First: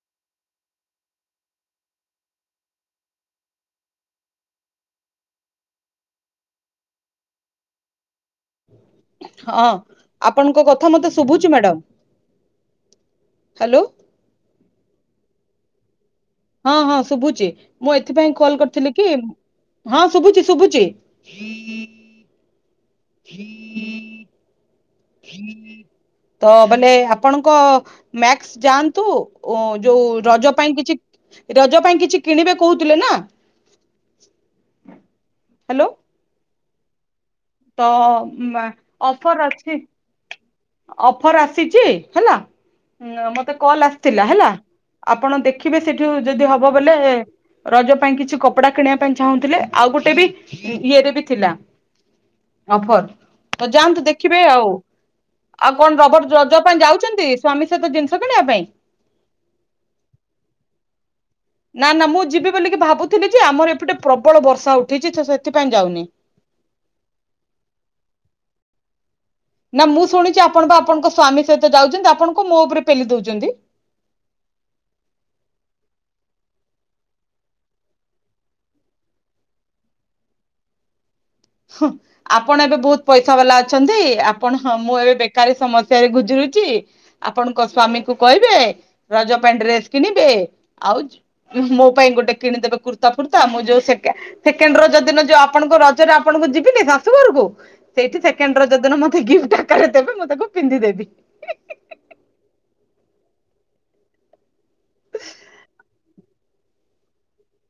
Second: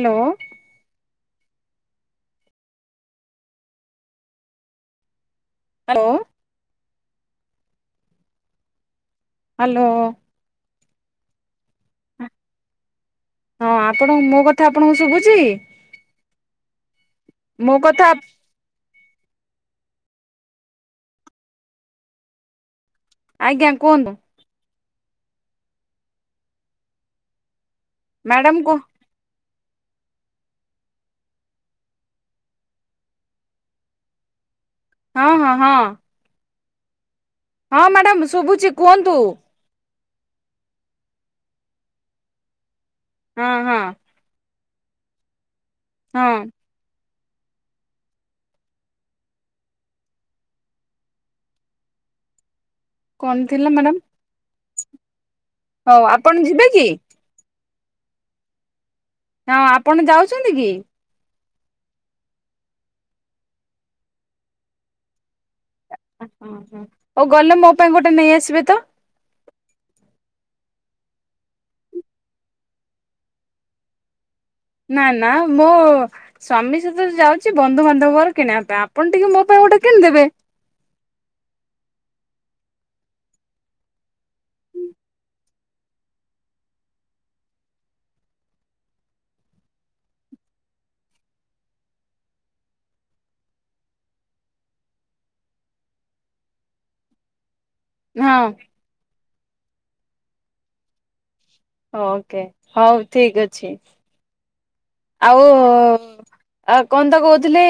Hello. ଲୋ। ହଁ hello ଆପଣଙ୍କ କଥା ମତେ ଶୁଭୁଛି ମ୍ୟାଡାମ। ହଁ ହ୍ୟାଲୋ। ଆପଣ ମୋ କଥା ଆପଣଙ୍କୁ ଶୁଭୁଛି। ହଁ ହଁ ଶୁଭୁଛି ମୋ ମୁଁ କଥା ଏଥିପାଇଁ କଲ୍ କରିଥିଲି। କି ହଁ ଶୁଭୁଛି ଶୁଭୁଛି। ଆଜ୍ଞା କୁହନ୍ତୁ। ତ ମାନେ ଆପଣଙ୍କ ମ୍ୟାକ୍ସ ମ୍ୟାଡାମ କୁହ ଯାଆନ୍ତୁ। ଓ ଯୋଉ ରଜ ପାଇଁ କିଛି ରଜ ପାଇଁ କିଛି କିଣିବେ କହୁଥିଲେ ନା ହଁ ହଁ ହଁ। ହ୍ୟାଲୋ ହଁ ତ ମ୍ୟାଡାମ ଶୁଭୁଛି କୁହନ୍ତୁ ଅଫର ଅଛି। ଅଫର ଆସିଛି ହେଲା ହଁ ମତେ ହଁ କଲ୍ ଆସିଥିଲା ହେଲା ଆପଣ ଦେଖିବେ ସେଇଠୁ ହଁ ଯଦି ହବ ବୋଲେ ରଜ ପାଇଁ କିଛି କପଡା କିଣିବା ପାଇଁ ଚାହୁଁଥିଲେ ଆଉ ଗୋଟେ ବି ଇଏରେ ବି ଥିଲା। କଣ ଅଫର ଥିଲା ତ ମ୍ୟାଡାମ ଯାଆନ୍ତୁ ଦେଖିବେ ଆଉ। ଆଉ କଣ ହଉ ରବର ଆପଣ ରଜ ଯିବେ ପାଇଁ କି ଯାଉଛନ୍ତି ସ୍ୱାମୀ ସହିତ ଜିନିଷ କିଣିବା ପାଇଁ? ହଁ ଆପଣ ଯାଉଛନ୍ତି କି? ନା ନା ମୁଁ ଯିବି ବୋଲି ଭାବୁଥିଲି ଯେ ଆମର ଏପଟେ ପ୍ରବଳ ବର୍ଷା ଉଠିଛି ସେଥିପାଇଁ ଯାଉନି। ହ ହ ହଉ ଗଲେ ମୋ ପାଇଁ ଗୋଟେ ନେଇ ଆସିବେ ତ। ନା ମୁଁ ଶୁଣିଛି ଆପଣ ବା ଆପଣଙ୍କ ସ୍ଵାମୀ ସହିତ ଯାଉଛନ୍ତି ଆପଣଙ୍କୁ ମୋ ଉପରେ ପେଲି ଦଉଛନ୍ତି। ନା ନା ମୁଁ ସ୍ୱାମୀ ସହିତ ଯାଉଛି ବନ୍ଧୁବାନ୍ଧବଙ୍କର କିଣିବା ପାଇଁ ଆପଣ ଟିକେ ମୋ ପାଇଁ ଗୋଟେ କିଣିଦେବେ। ହଁ। ଆପଣ ଏବେ ବହୁତ ପଇସା ବାଲା ଅଛନ୍ତି ଆପଣ ହଁ ମୁଁ ଏବେ ବେକାରୀ ସମସ୍ୟରେ ଗୁଜୁରୁଛି। ଆପଣଙ୍କ ସ୍ଵାମୀ କ କହିବେ ରଜ ପାଇଁ ଡ୍ରେସ୍ କିଣିବେ ଆଉ ମୋ ପାଇଁ ଗୋଟେ କିଣିଦେବେ କୁର୍ତ୍ତା ଫୁର୍ତ୍ତା ମୁଁ ଯୋଉ ସେକେଣ୍ଡ ର ଯୋଦିିନ ଯୋଉ ଆପଣଙ୍କ ରଜରେ ଆପଣଙ୍କୁ ଯିବିନି ଶାଶୁ ଘରକୁ ସେଇଠି ହଁ ସେକେଣ୍ଡ ର ଯଦିନ ମତେ ଗିଫ୍ଟ ଆକାରରେ ଦେବେ ମୁଁ ତାକୁିଧିଦ ଦେବି। ଓକେ ହଉ ଠିକ ଅଛି ଆଉ ଆଉ କହନ୍ତା କହୁଥିଲି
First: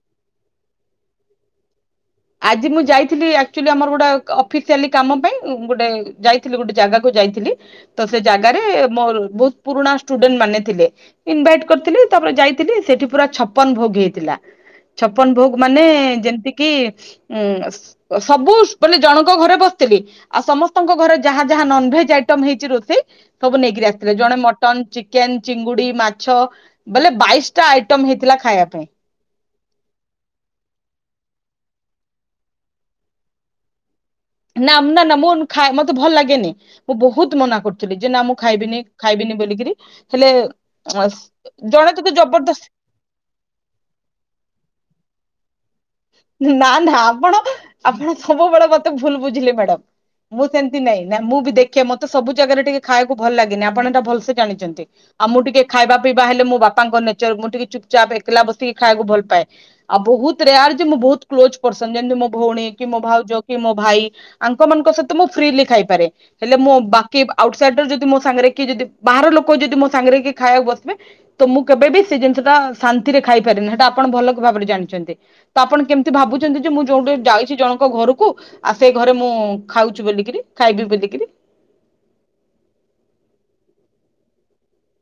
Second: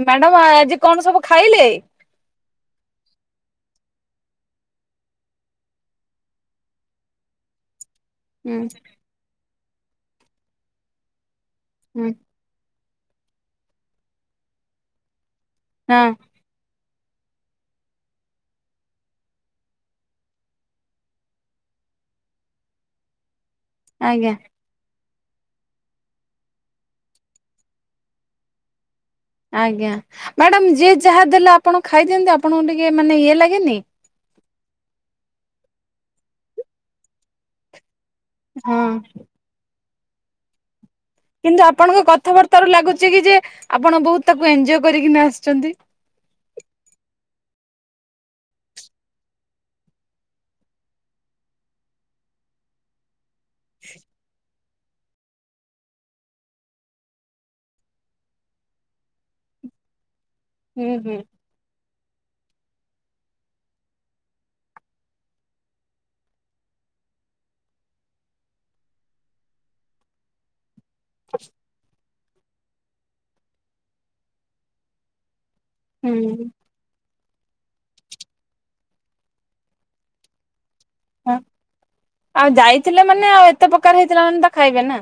ମ୍ୟାଡ଼ାମ ଆଜି କଣ ସବୁ ଖାଇଲେ ଆଜି ମୁଁ ଯାଇଥିଲି ଆଚୁଲି ଆମର ଗୋଟେ ଅଫିସିଆଲି କାମ ପାଇଁ ଗୋଟେ ଯ ଥିଲେ ଗୋଟେ ଜାଗାକୁ ଯାଇଥିଲି। ତ ସେ ହୁଁ। ଜାଗାରେ ମୋର ବହୁତ ପୁରୁଣା ଷ୍ଟୁଡେଣ୍ଟ ମାନେ ଥିଲେ ଇନଭାଇଟ୍ କରିଥିଲି ହୁଁ ତାପରେ ଯାଇଥିଲି ସେଠି ପୁରା ଛପନ ଭୋଗ ହେଇଥିଲା ଛପନ ଭୋଗ ମାନେ ହଁ ଯେମିତି କି ଉଁ ସବୁ ମାନେ ଜଣଙ୍କ ଘରେ ବସିଥିଲି। ଆଉ ସମସ୍ତଙ୍କ ଘରେ ଯାହା ଯାହା ନନଭେଜ ଆଇଟମ ହେଇଛି ରୋଷେଇ ସବୁ ନେଇକି ଆସିଥିଲେ ଆଜ୍ଞା ଜଣେ ଚିକେନ ଚିଙ୍ଗୁଡି ମାଛ ବୋଲେ ବାଇଶ ଟା ଆଇଟମ ହେଇଥିଲା ଖାଇବା ପାଇଁ। ଆଜ୍ଞା ମ୍ୟାଡ଼ାାମ ଯିଏ ଯାହା ଦେଲେ ଆପଣ ଖାଇଦିଅନ୍ତି ଆପଣଙ୍କୁ ଟିକେ ମାନେ ଇଏ ଲାଗେନି ନା ନା ନା ମୁଁ ଖାଏ ମତେ ଭଲ ଲାଗେନି ମୁଁ ବହୁତ ମନା କରୁଥିଲି ଯେ ନା ମୁ ହଁ। ଖାଇବିନି ଖାଇବିନି ବୋଲିକରି ହେଲେ। କିନ୍ତୁ ଜଣେ ଆପଣଙ୍କ ତତେ କଥାବାର୍ତ୍ତା ଜବରଦସ୍ତ ର ଲାଗୁଛି କି ଯେ ଆପଣ ବହୁତ ତାକୁ ଏଞଜୟ କରିକି ଆସିଛନ୍ତି। ନା ନା ଆପଣ ଆପଣ ସବୁବେଳେ ମତେ ଭୁଲ ବୁଝିଲେ ମ୍ୟାଡାମ ମୁଁ ସେମିତି ନାଇଁ ନା ମୁଁ ବି ଦେଖେ ମତେ ସବୁ ଜାଗାରେ ଟିକେ ଖାଇବାକୁ ଭଲ ଲାଗେନି ଆପଣ ଏଟା ଭଲସେ ଜାଣିଛନ୍ତି। ଆଉ ମୁଁ ଟିକେ ଖାଇବା ପିଇବା ହେଲେ ମୋ ବାପାଙ୍କ ନେଚର ମୁଁ ଟିକେ ଚୁପ୍ପ ଏକଲା ବସିକି ଖାଇବାକୁ ଭଲ ପାଏ। ଆଉ ବହୁତ ରେୟାର ଯେ ହୁଁ ମୁଁ ହୁଁ। ବହୁତ କ୍ଲୋଜ ପର୍ସନ ଯେମିତି ମୋ ଭଉଣୀ କି ମୋ ଭାଉଜ କି ମୋ ଭାଇ। ଆଙ୍କ ମାନଙ୍କ ସହିତ ମୁଁ ଫ୍ରିଲି ଖାଇପାରେ। ହେଲେ ମୁଁ ବାକି ଆଉଟ ସାଇଡର ଯଦି ମୋ ସାଙ୍ଗରେ କି ଯଦି ବାହାର ଲୋକ ଯଦି ମୋ ସାଙ୍ଗରେ କି ଖାଇବାକୁ ବସିବେ। ତ ମୁଁ କେବେ ବି ସେ ଜିନିଷ ଟା ଶାନ୍ତିରେ ଖାଇପାରିନି ହେଟା ଆପଣ ଭଲ ଭାବରେ ଜାଣିଛନ୍ତି। ଆପଣ କେମିତି ହୁଁ ଭାବୁଛନ୍ତି। ଯେ ମୁଁ ଯୋଉଠି ଯାଇଛି ଜଣଙ୍କ ଘରକୁ ଆଉ ସେଇ ଘରେ ମୁଁ ଖାଉଛି ବୋଲିକିରି ଖାଇବି ହଁ। ବୋଲିକିରି। ଆଉ ଯାଇଥିଲେ ମାନେ ଆଉ ଏତେ ପ୍ରକାର ହେଇଥିଲା ମାନେ ତା ଖାଇବେ ନା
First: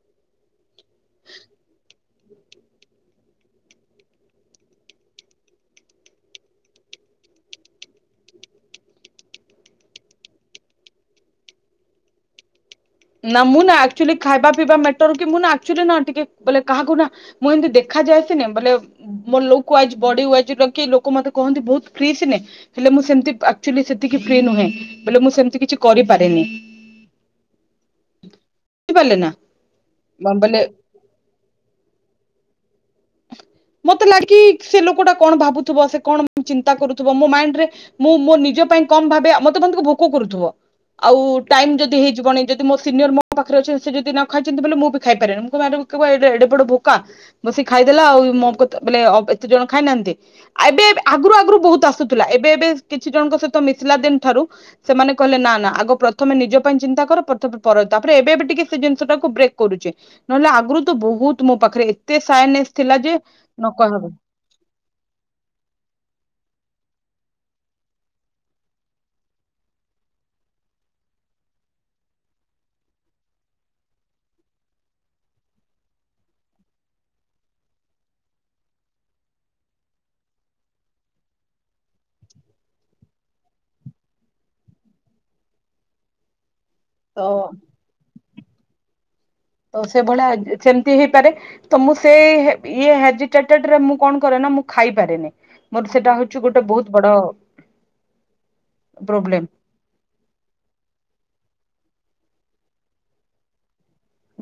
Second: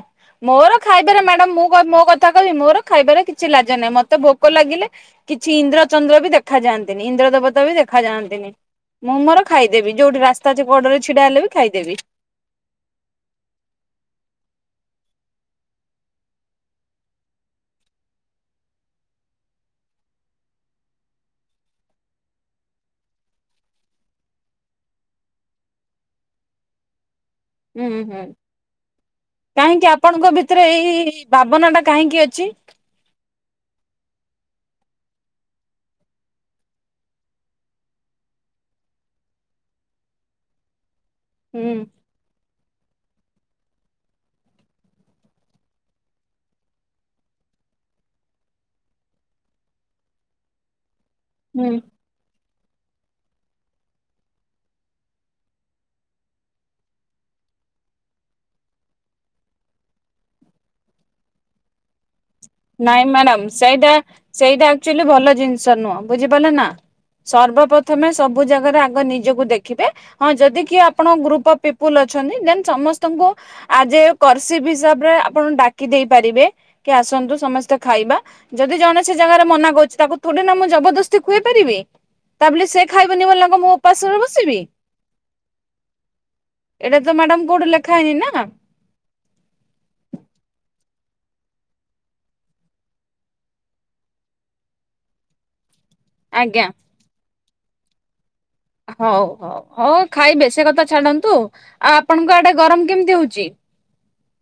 ମୋର ଖାଇବେ ନା ମ୍ୟାଡମ୍ ମୁଁ ମୋ କ ମୋ କ କଥା କହିବି ମୋର ଖାଇବାର କିଛି ଲାଜ ନାହିଁ ମତେ ଭୋକ ଲାଗିଲେ କିଛି ଇନ୍ଦ୍ର ଚନ୍ଦ୍ର ବି ଦେଖାଯାଆନ୍ତିନି ଇନ୍ଦ୍ର ଦେବତା ବି ଦେଖାଯାଆନ୍ତିନି। ମୁଁ ମୋର ଖାଇଦେବି ଯୋଉଠି ରାସ୍ତା ଅଛି କଡରେ ଛିଡା ହେଲେ ବି ଖାଇଦେବି। ନା ମୁଁ ଆଚୁଅଲି ଖାଇବା ପିଇବା ମ୍ୟାଟର କି ମୁଁନା ଆଚୁଆଲି ଟିକେ ବୋଲେ କାହାକୁ ନା ମୁଁ ଏମିତି ଦେଖାଯାଏ ସିନେ ବୋଲେ ମୋର ଲୋକ ଆଜି ବଡ଼ି ୟାଇଜି ଦେଖି ଲୋକ ମତେ କହନ୍ତି ବହୁତ ଫ୍ରି ଶିନେ। ହେଲେ ମୁଁ ସେମତି ଆଚୁଅଲି ସେତିକି ଫ୍ରି ନୁହେଁ ବଲେ ମୁଁ ସେମତି କିଛି କରିପାରେନି। ହୁଁ ହୁଁ ବୁଝିପାରିଲେ ନା କାହିଁକି ଆପଣଙ୍କ ବୋଲେ ଭିତରେ ଏଇ ଭାବନା ଟା କାହିଁକି ଅଛି? ମତେ ଲାଗି ସେ ଲୋକ ଟା କଣ ଭାବୁଥିବ ସେ କଣ ଚିନ୍ତା କରୁଥିବ ମୋ ମାଇଣ୍ଡି ରେ ମୁଁ ମୋ ନିଜ ପାଇଁ କମ ଭାବେ ମତେ ମ ଭୋକ କରୁଥିବ ଆଉ ହୁଁ ଟାଇମ ଯଦି ହେଇ ଜଣ ଯଦି ମୋ ସିନିୟର ମୋ ପାଖରେ ଅଛନ୍ତି ସେ ଯଦ ନ ଖାଇଛନ୍ତି ବଲେ ମୁଁ ବି ଖାଇପାରେନିଁ [unintelligible] ବଡ ଭୋକା। ବସିିକ ଖାଇଦେଲା ଆଉ ମୋ କ ବଲେ ଏତେ ଜଣ ଖାଇନାହାନ୍ତି ଏବେ ଆଗରୁ ଆଗରୁ ହୁଁ। ବହୁତ ଆସ ଥିଲା ଏବେ ଏବେ କିଛି ଜଣଙ୍କ ସହିତ ମିଶିଲା ଦିନ ଠାରୁ ସେମାନେ କହିଲେ ନା ନା ଆଗ ପ୍ରଥମେ ନିଜ ପାଇଁ ଚିନ୍ତା କର ପ୍ରଥମେ ପର ତାପରେ ଏବେ ବି ଟିକେ ସେ ଜିନିଷ ଟାକୁ ବ୍ରେକ୍ କରୁଛି। ନହେଲେ ଆଗରୁ ତ ବହୁତ ମୋ ପାଖରେ ଏତେ ସାଇଲେନ୍ସ। ନାଇଁ ମ୍ୟାଡାମ ସେଇଟା ସେଇଟା ଆଚୁଅଲି ଭଲ ଜିନିଷ ନୁହଁ ବୁଝିପାଇଲେ ନା। ସର୍ବ ପ୍ରଥମେ ସବୁ ଜାଗାରେ ଆଗେ ନିଜକୁ ଦେଖିବେ। ହଁ ଯଦି କିଏ ଆପଣ ଗ୍ରୁପ ଅଫ ପିପୁଲୁ ଅଛନ୍ତି ଦେନ ସମସ୍ତଙ୍କୁ ଆଜି କର୍ସିପି ହିସାବ ରେ ଆପଣ ଡାକି ଦେଇ ପାରିବେ କି ଆସନ୍ତୁ ସମସ୍ତେ ଖାଇବା ଯଦି ଜଣେ ସେ ଜାଗାରେ ମନା କରୁଛି ତାକୁ ଥୋଡି ନା ମୁଁ ଜବରଦସ୍ତି ଖୁଆଇ ପାରିବି। ତା ବୋଲି ସେ ଖାଇବନି ବୋଲି ନାଁ ମୁଁ ଉପାସରେ ବସିବି? ଏଇଟା ତ ମ୍ୟାଡାମ କୋଉଠି ଲେଖା ହେଇନି ନା। ତ ସେଭଳିଆ ସେମିତି ହେଇପାରେ। ତ ମୁଁ ସେ ଇଏ ହେଜିଟେଡରେ ମୁଁ କଣ କରେ ନା ମୁଁ ଖାଇପାରେନି। ମୋର ସେଟା ହଉଛି ଗୋଟେ ଆଜ୍ଞା ବହୁତ ବଡ ହଉ ପ୍ରୋବ୍ଲେମ ହଉ ହଉ ଖାଇ ବେ କଥା ଛାଡନ୍ତୁ ଆଉ ଆପଣଙ୍କ ଆଡେ ଗରମ କେମିତି ହଉଛି?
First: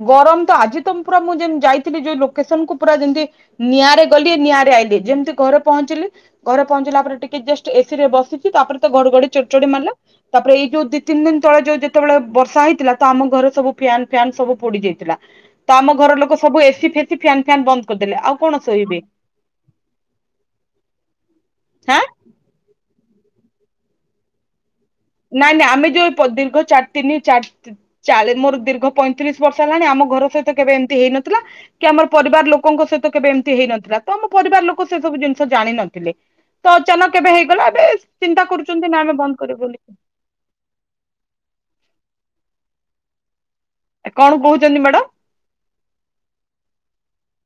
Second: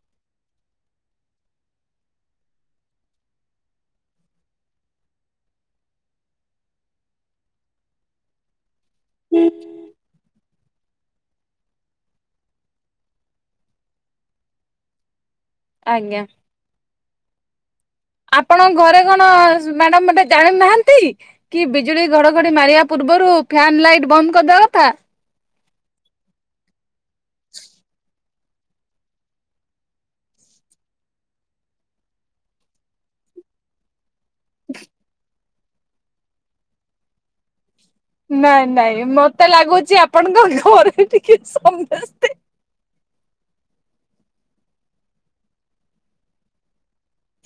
ଗରମ ତ ଆଜି ତମେ ପୁରା ମୁଁ ଯେ ଯାଇଥିଲି ଯୋଉ ଲୋକେସନ କୁ ପୁରା ଯେମିତି। ନିଆଁରେ ଗଲି ନିଆଁରେ ଆଇଲିି ଯେମିତି ଘରେ ପହଞ୍ଚିଲି ଘରେ ପହଞ୍ଚିଲା ପରେ ଟିକେ ଜଷ୍ଟ ଏସିରେ ବସିଚି ତାପରେ ତ ଘଡ଼ଘଡ଼ି ଚଢ଼ଚଢି ମାରିଲା। ତାପରେ ଏଇ ଯୋଉ ଦି ତିନି ଦିନ ତଳେ ଯୋଉ ଯେତେବେଳେ ବର୍ଷା ହେଇଥିଲା ତ ଆମ ଘରେ ସବୁ ଫ୍ୟାନ ଫ୍ୟାନ ସବୁ ପୋଡି ଯାଇଥିଲା ତ ଆମ ଘର ଆଜ୍ଞା। ଲୋକ ସବୁ ଏସି ଫେସି ଫ୍ୟାନ ଫାନ ବନ୍ଦ କରିଦେଲେ ଆଉ କଣ ଶୋଇବେ। ନାଁ ମାଡାମ୍ ଜାଣି ନାହାନ୍ତି କି ହାଁ ବିଜୁଳି ଘଡ଼ଘଡ଼ି ମାରିବା ପୂର୍ବରୁ ଫ୍ୟାନ୍ ଲାଇଟ୍ ବନ୍ଦ କରିଦେବ କଥା। ନାଇଁ ନାଇଁ ଆମେ ଯେଉଁ ପ ଦୀର୍ଘ ଚା ତିନି ଚାରି ଚା ମୋର ଦୀର୍ଘ ପଇଁତିରିଶ ବର୍ଷ ହେଲାଣି ଆମ ଘର ସହିତ କେବେ ଏମିତି ହେଇନଥିଲା। କି ଆମର ପରିବାର ଲୋକଙ୍କ ସହିତ କେବେ ଏମିତି ହେଇନଥିଲା। ତ ଆମ ପରିବାର ଲୋକ ସେ ସବୁ ଜିନିଷ ଜାଣିନଥିଲେ ତ ଅଚାନକ ଏବେ ହେଇଗଲା। ଏବେ ଚିନ୍ତା ନାଇଁ କରୁଛନ୍ତି ନା ନାଇଁ ଆମେ ବନ୍ଦ ମତେ କରିବୁ ବୋଲି। ଲାଗୁଛି ଆପଣଙ୍କ ଘରେ ଟିକେ ସମସ୍ତେ କଣ କହୁଛନ୍ତି ମ୍ୟାଡମ?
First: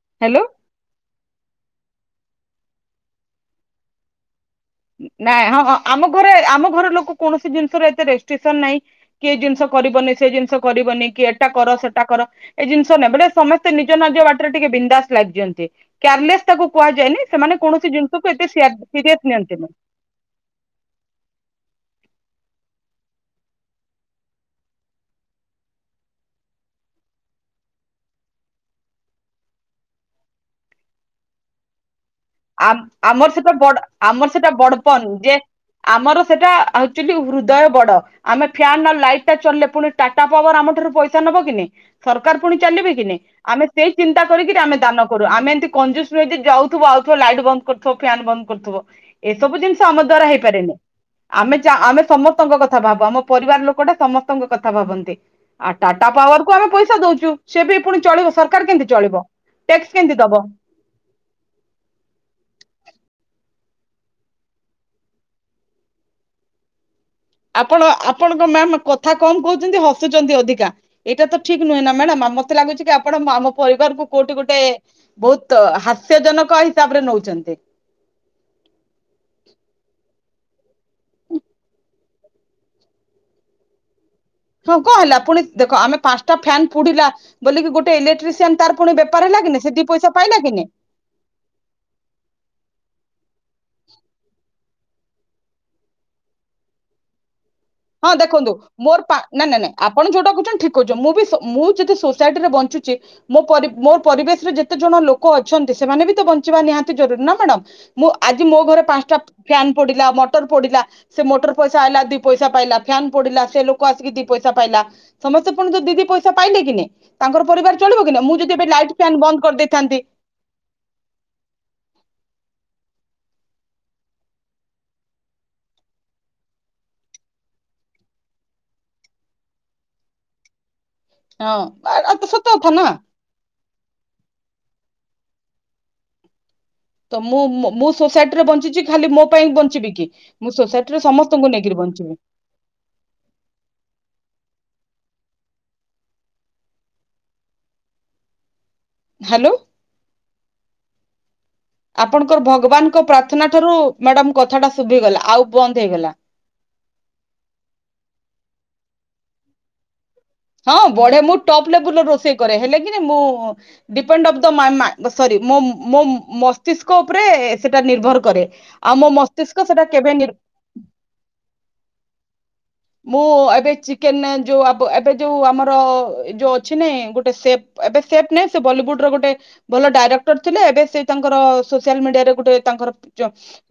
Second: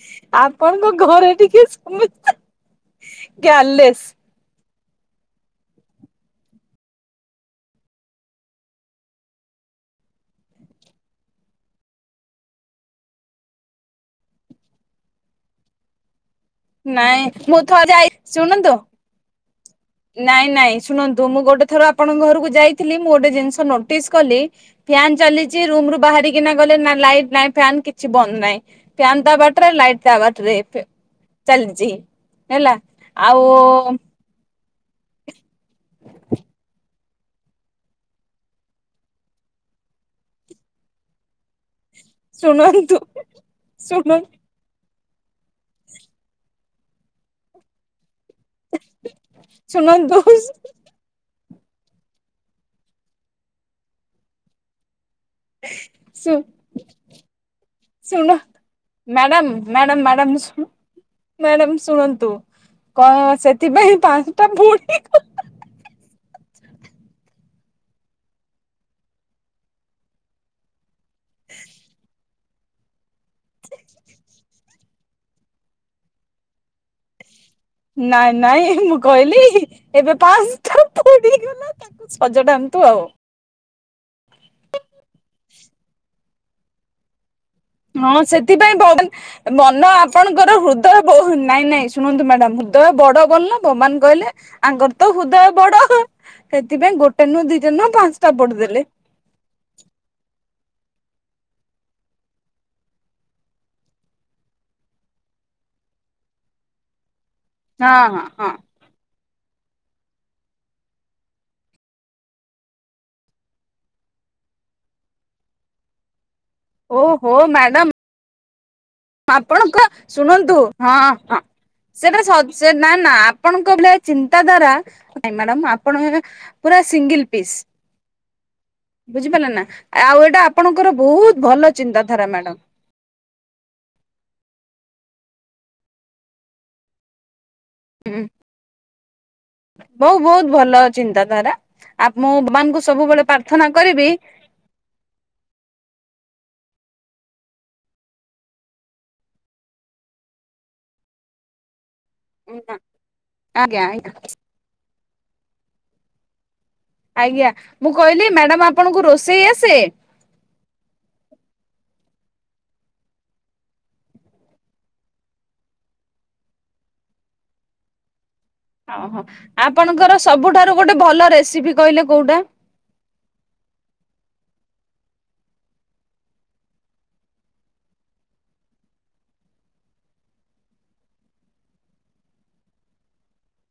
ହ୍ୟାଲୋ। ଆପଣଙ୍କ ଘରେ ଟିକେ ସମସ୍ତେ କ୍ୟାରଲେସ। ନାଇଁ ହଁ ହ ଆମ ଘରେ ଆମ ଘର ଲୋକ କୌଣସି ଜିନିଷର ଏତେ ରେଷ୍ଟ୍ରିକିସନ ନାହିଁ। କିଏ ଜିନିଷ କରିବନି ସେ ଜିନିଷ କରିବନି କି ଏଟା କର ସେଟା କର। ଏ ଜିନିଷ ନ ବୋ ସମସ୍ତେ ନିଜ ନିଜ ବାଟରେ ଟିକେ ବିନ୍ଦାସ ଲାଇଫ ଯିଅନ୍ତି। କେୟାରଲେସ୍ ତାକୁ ନାଇଁ କୁହାଯାଏନି ସେମାନେ ମୁଁ ଥରେ କୌଣସି ଯାଇ ଜିନିଷକୁ ଏତେ ଶୁଣନ୍ତୁ ସିରିଅସ ନିଅନ୍ତିନି। ନାଇଁ ନାଇଁ ଶୁଣନ୍ତୁ ମୁଁ ଗୋଟେ ଥର ଆପଣଙ୍କ ଘରକୁ ଯାଇଥିଲି ମୁଁ ଗୋଟେ ଜିନିଷ ନୋଟିସ କଲି। ଫ୍ୟାନ୍ ଚାଲିଛି ରୁମରୁ ବାହାରିକିନା ଗଲେ ନା ଲାଇଟ ନଁ ଫ୍ୟାନ କିଛି ବନ୍ଦ ନାହିଁ। ଫ୍ୟାନ ତା ବାଟରେ ଲାଇଟ ତା ବାଟରେ ଚାଲଛି। ଆମର ସେଟା ବଡ ଆମର ସେଟା ବଡପଣ ଯେ। ଆମର ସେଟା ଆକ୍ଚୁଆଲି ହୃଦୟ ବଡ। ଆମେ ଫ୍ୟାନ୍ ଆଉ ଲାଇଟ୍ ଟା ଚଲିଲେ ପୁଣି ଟାଟା ପାୱାର ଆମ ଠାରୁ ପଇସା ନବ କି ନାଇଁ? ସରକାର ପୁଣି ଚାଲିବେ ଶୁଣନ୍ତୁ କି ନାଇଁ ଆମେ ସେଇ ଶୁଣ ଚିନ୍ତା କରିକିରି ଆମେ ଦାନ କରୁ ଆମେ ଏମିତି କଞ୍ଜୁସ ନୁହେଁ ଯେ ଯାଉଥିବ ଆଉଥିବ ଲାଇଟ୍ ବନ୍ଦ କରୁଥିବ ଫ୍ୟାନ୍ ବନ୍ଦ କରୁଥିବ। କରୁଥିବ ଏସବୁ ଜିନିଷ ଆମ ଶୁଣନ୍ତୁ ଦ୍ଵାରା ହେଇପାରେନି। ଆମେ ଯା ଆମେ ସମସ୍ତଙ୍କ କଥା ଭାବୁ ଆମ ପରିବାର ଲୋକ ଟା ସମସ୍ତଙ୍କ କଥା ଭାବନ୍ତି। ଆଉ ଟାଟା ଶୁ ପାୱାରକୁ ଆମେ ପଇସା ଦଉଛୁ ସେ ବି ପୁଣି ଶୁଣ ଚଳିବ ସରକାର କେମିତି ଚଳିବ। ମ୍ୟାଡ଼ାମ ଟ୍ୟାକ୍ସ ମ୍ୟାଡ଼ାମ କେମିତି ମ୍ୟାଡ଼ମ୍ ଦବ ଶୁ ମ୍ୟାଡ଼ାମ ଶୁଣନ୍ତୁ କ ସେଥିପାଇଁ ପାଞ୍ଚଟା ଫୁ ଆପଣ ଆପଣଙ୍କ ମ୍ୟାମ କଥା କମ୍ କହୁଛନ୍ତି ହସୁଛନ୍ତି ଅଧିକା। ଏଇଟା ତ ଠିକ୍ ନୁହେଁ ନା ମ୍ୟାଡାମ ମତେ ଲାଗୁଛି କି ଆପଣ ଆମ ପରିବାର କୋଉଠି ଗୋଟେ ବହୁତ ହାସ୍ୟଜନକ ହିସାବ ରେ ନେଉଛନ୍ତି। ନାଇଁ ନାଇଁ ମୁଁ କହିଲି ଏବେ ପାଞ୍ଚଟା ପଡିଗଲା। ସଜଡ଼ାନ୍ତୁ ଆଉ ହଁ କଣ ହେଲା ପୁଣି ଦେଖ ଆମେ ପାଞ୍ଚଟା ଫ୍ୟାନ୍ ପୁଡିଲା‌। ବୋଲି ଗୋଟେ ହଁ ଇଲେଟ୍ରିସିଆନ ସେଥିପାଇଁ ତାର ପୁଣି ବେପାର ହେଲା କିି ସେ ମନ ଦି ପଇସା ପାଇଲା ଆପଣଙ୍କର କି ନାଇଁ। ହୃଦୟ ନାଇଁ ନାଇଁ ଶୁଣନ୍ତୁ ମ୍ୟାଡାମ ହୃଦୟ ବଡ ବୋଲି ନୁହେଁ ଭଗବାନ କହିଲେ ଆଙ୍କର ତ ହୃଦୟ ବଡ ସେଥିପାଇଁ ଗୋଟେ ନୁହଁ ଦିଟା ନୁହଁ ପାଞ୍ଚଟା ପୋଡିଦେଲେ। ନାଇଁ ନା ନାଇଁ ଆପଣ ଯୋଉଟା କହୁଛନ୍ତି ଠିକ କହୁଛନ୍ତି ମୁଁ ବି ମୁଁ ଯଦି ସୋସାଇଟିରେ ବଞ୍ଚୁଛି। ମୋ ପରିବେଶ ରେ ଯେତେ ଜଣ ଲୋକ ଅଛନ୍ତି ସେମାନେ ବି ତ ବଞ୍ଚିବା ନିହାତି ଜରୁରୀ ନା ମ୍ୟାଡାମ। ହଁ ମୁଁ ହଁ ଆଜି ହଁ ମୋ ଘରେ ପାଞ୍ଚଟା ଫ୍ୟାନ ପଡିଲା ମୋଟର ପଡିଲା ସେ ମୋଟର ପଇସା ଆଇଲା ଦି ପଇସା। ପାଇଲା ଫ୍ୟାନ ପଡିଲା ସେ ଲୋକ ଆସିକି ଦି ପଇସା ପାଇଲା ସମସ୍ତେ ପୁଣି ଯଉ ଦି ପଇସା ପାଇଲେ। କି ଓହୋ ତାଙ୍କର ପରିବାର ମ୍ୟାଡାମ ଚଳିବ କି ନା ମୁଁ ଯଦି ଏ ଲାଇଟ। ଆପଣଙ୍କ ଶୁଣନ୍ତୁ ହଁ ହଁ। ସେଇଟା ସ ନା ନା ଆପଣଙ୍କ ଭଳିଆ ଚିନ୍ତା ଧାରା ନାଇ ମ୍ୟାଡାମ ଆପଣ। ପୁରା ସିଙ୍ଗଲ ପିସ୍ ବୁଝିପାରିଲେନା ନା ଆଉ ଏଟା? ଆପଣଙ୍କର ବହୁତ ହଁ ଭଲ ଆ- ଆ ତ ଚିନ୍ତାଧାରା ସତ ମ୍ୟାଡ଼ାମ। କଥା ନା ତ ମୁଁ ମୁଁ ହୁଁ ସୋସାଇଟିରେ ବଞ୍ଚିଛି ଖାଲି ମୋ ପାଇଁ ବଞ୍ଚିବି କି ବହୁ ବହୁତ ମୁଁ ଭଲ ସୋସାଇଟିରେ ଚିନ୍ତାଧାରା ସମସ୍ତଙ୍କୁ ନେଇକିରି ଆ ବଞ୍ଚିବି। ମୁଁ ଭଗବାନଙ୍କୁ ସବୁବେଳେ ପ୍ରାର୍ଥନା କରିବି। ହ୍ୟାଲୋ। ଆପଣଙ୍କର ଭଗବାନଙ୍କ ପ୍ରାର୍ଥନା ଠାରୁ ଆଜ୍ଞା ଆଜ୍ଞା ମ୍ୟାଡାମ କଥାଟା ଶୁଭିଗଲା ଆଉ ବନ୍ଦ ହେଇଗଲା। ଆଜ୍ଞା ମୁଁ କହିଲି ମ୍ୟାଡ଼ାମ ଆପଣଙ୍କୁ ରୋଷେଇ ଆସେ? ହଁ ବଢେ ମୁଁ ଟପ୍ ଲେବୁଲର ରୋଷେଇ କରେ ହେଲେ କି ନା ମୁଁ ଡ଼ିପେଣ୍ଡ ଅଫ ମାଇଁ ମାକ ମୋ ମସ୍ତିଷ୍କ ଉପରେ ସେଟା ନିର୍ଭର କରେ। ଆଉ ମୋ ଓହୋ ମସ୍ତିଷ୍କ ସେଟା ଆପଣଙ୍କର କେବେ ସବୁଠାରୁ ଗୋଟେ ଭଲ ରେସିପି କହିଲେ କୋଉଟା? ମୁଁ ଏବେ ଚିକେନ ଯୋଉ ଏବେ ଯୋଉ ଆମର ଯୋଉ ଅଛି ନେ ଗୋଟେ ସେପ ଏବେ ସେଫ୍ ନାଇଁ ସେ ବଲିଉଡର ଗୋଟେ ଭଲ ଡାଇରେକ୍ଟର ଥିଲେ ଏବେ ସେ ତାଙ୍କର ସୋସିଆଲ ମିଡିଆରେ ଗୋଟେ ତାଙ୍କର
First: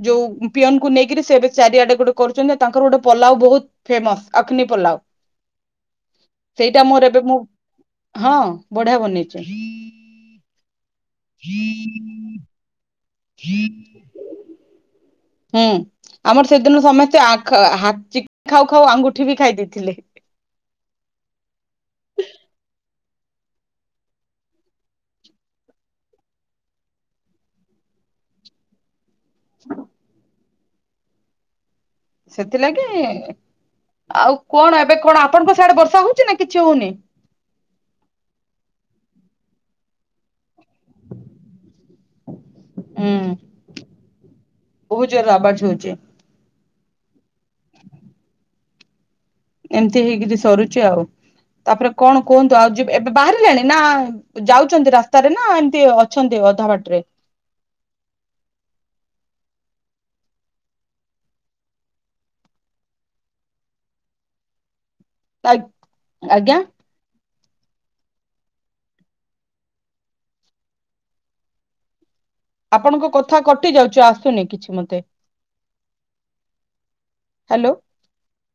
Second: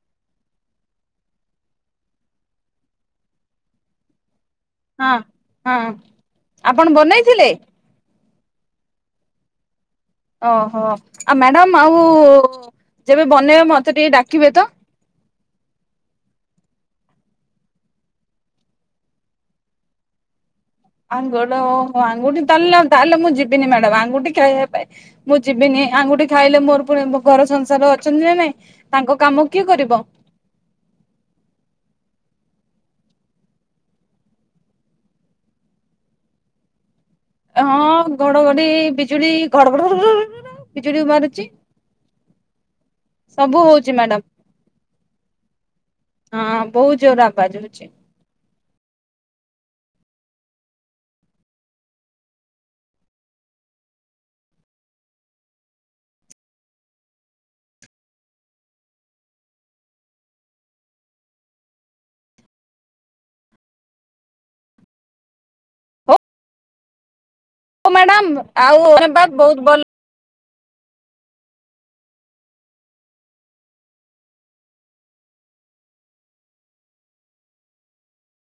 ଯୋଉ ପିଅନକୁୁ ନେଇକରି ସେ ଏ ଚାରିଆଡେ ଗୋଟେ କରୁଛନ୍ତି ତାଙ୍କର ଗୋଟେ ପଲାଉ ବହୁତ ଫେମସ। ଅଗ୍ନି ପୋଲାଉ ହଁ ହଁ ସେଇଟା ଆପଣ ମୋର ଏବେ ମୁଁ ବନେଇଥିଲେ ହଁ ବଢିଆ ବନେଇଛ। ଓହୋ ଆଉ ମ୍ୟାଡ଼ାମ୍ ଆଉ ଯେବେ ବନେଇବେ ମତେ ଟିକେ ଡାକିବେ ତ। ହୁଁ ଆମର ସେଦିନ ସମସ୍ତେ ଖାଉ ଖାଉ ଆଙ୍ଗୁଠି ବି ଖାଇ ଦେଇଥିଲେ। ଆମ୍ ଗୋଡ଼ ଆଙ୍ଗୁଠି ମୋ ଆଙ୍ଗୁଠି ତାହେଲେ ତାହାଲେ ମୁଁ ଯିବିନି ମ୍ୟାଡାମ୍ ଆଙ୍ଗୁଠି ଖାଇବା ପାଇଁ। ମୁଁ ଯିବିନି ଆଙ୍ଗୁଠି ଖାଇଲେ ମୋର ପୁଣି ଘର ସଂସାର ଅଛନ୍ତି ନା ନାଇଁ ତାଙ୍କ କାମ କିଏ କରିବ? ସେଥିଲାଗି ଆଉ କଣ ଏବେ କଣ ଆପଣଙ୍କ ସଡେ ବର୍ଷା ହଉଛି ନା କିଛି ହଉନି। ହଁ ଘଡଘଡି ବିଜୁଳି ଘଡଘଡ ବିଜୁଳି ମାରୁଛି। ହୁଁ ସବୁ ହୋଉଛି ମ୍ୟାଡାମ। ବହୁତ ଜୋରରେ ଆବାଜ ହଉଛି। ହଁ ବହୁତ ଜୋର ଆବାଜ ହୋଉଚି। ଏମିତି ହେଇକରି ସରୁଛି ଆଉ ତାପରେ କଣ କୁହନ୍ତୁ ଆଉ ଯ ଏବେ ବାହାରିଲାଣି ନା ଯାଉଛନ୍ତି ରାସ୍ତାରେ ନା ଏମିତି ଅଛନ୍ତି ଅଧା ବାଟ ରେ? ହଉ ଆଜ୍ଞା। ମ୍ୟାଡାମ ଆଉ ବା ବହୁତ ଭଲ। ଆପଣଙ୍କ କଥା କଟି ଯାଉଛୁ ଆସୁନି କିଛି ମତେ। ହ୍ୟାଲୋ।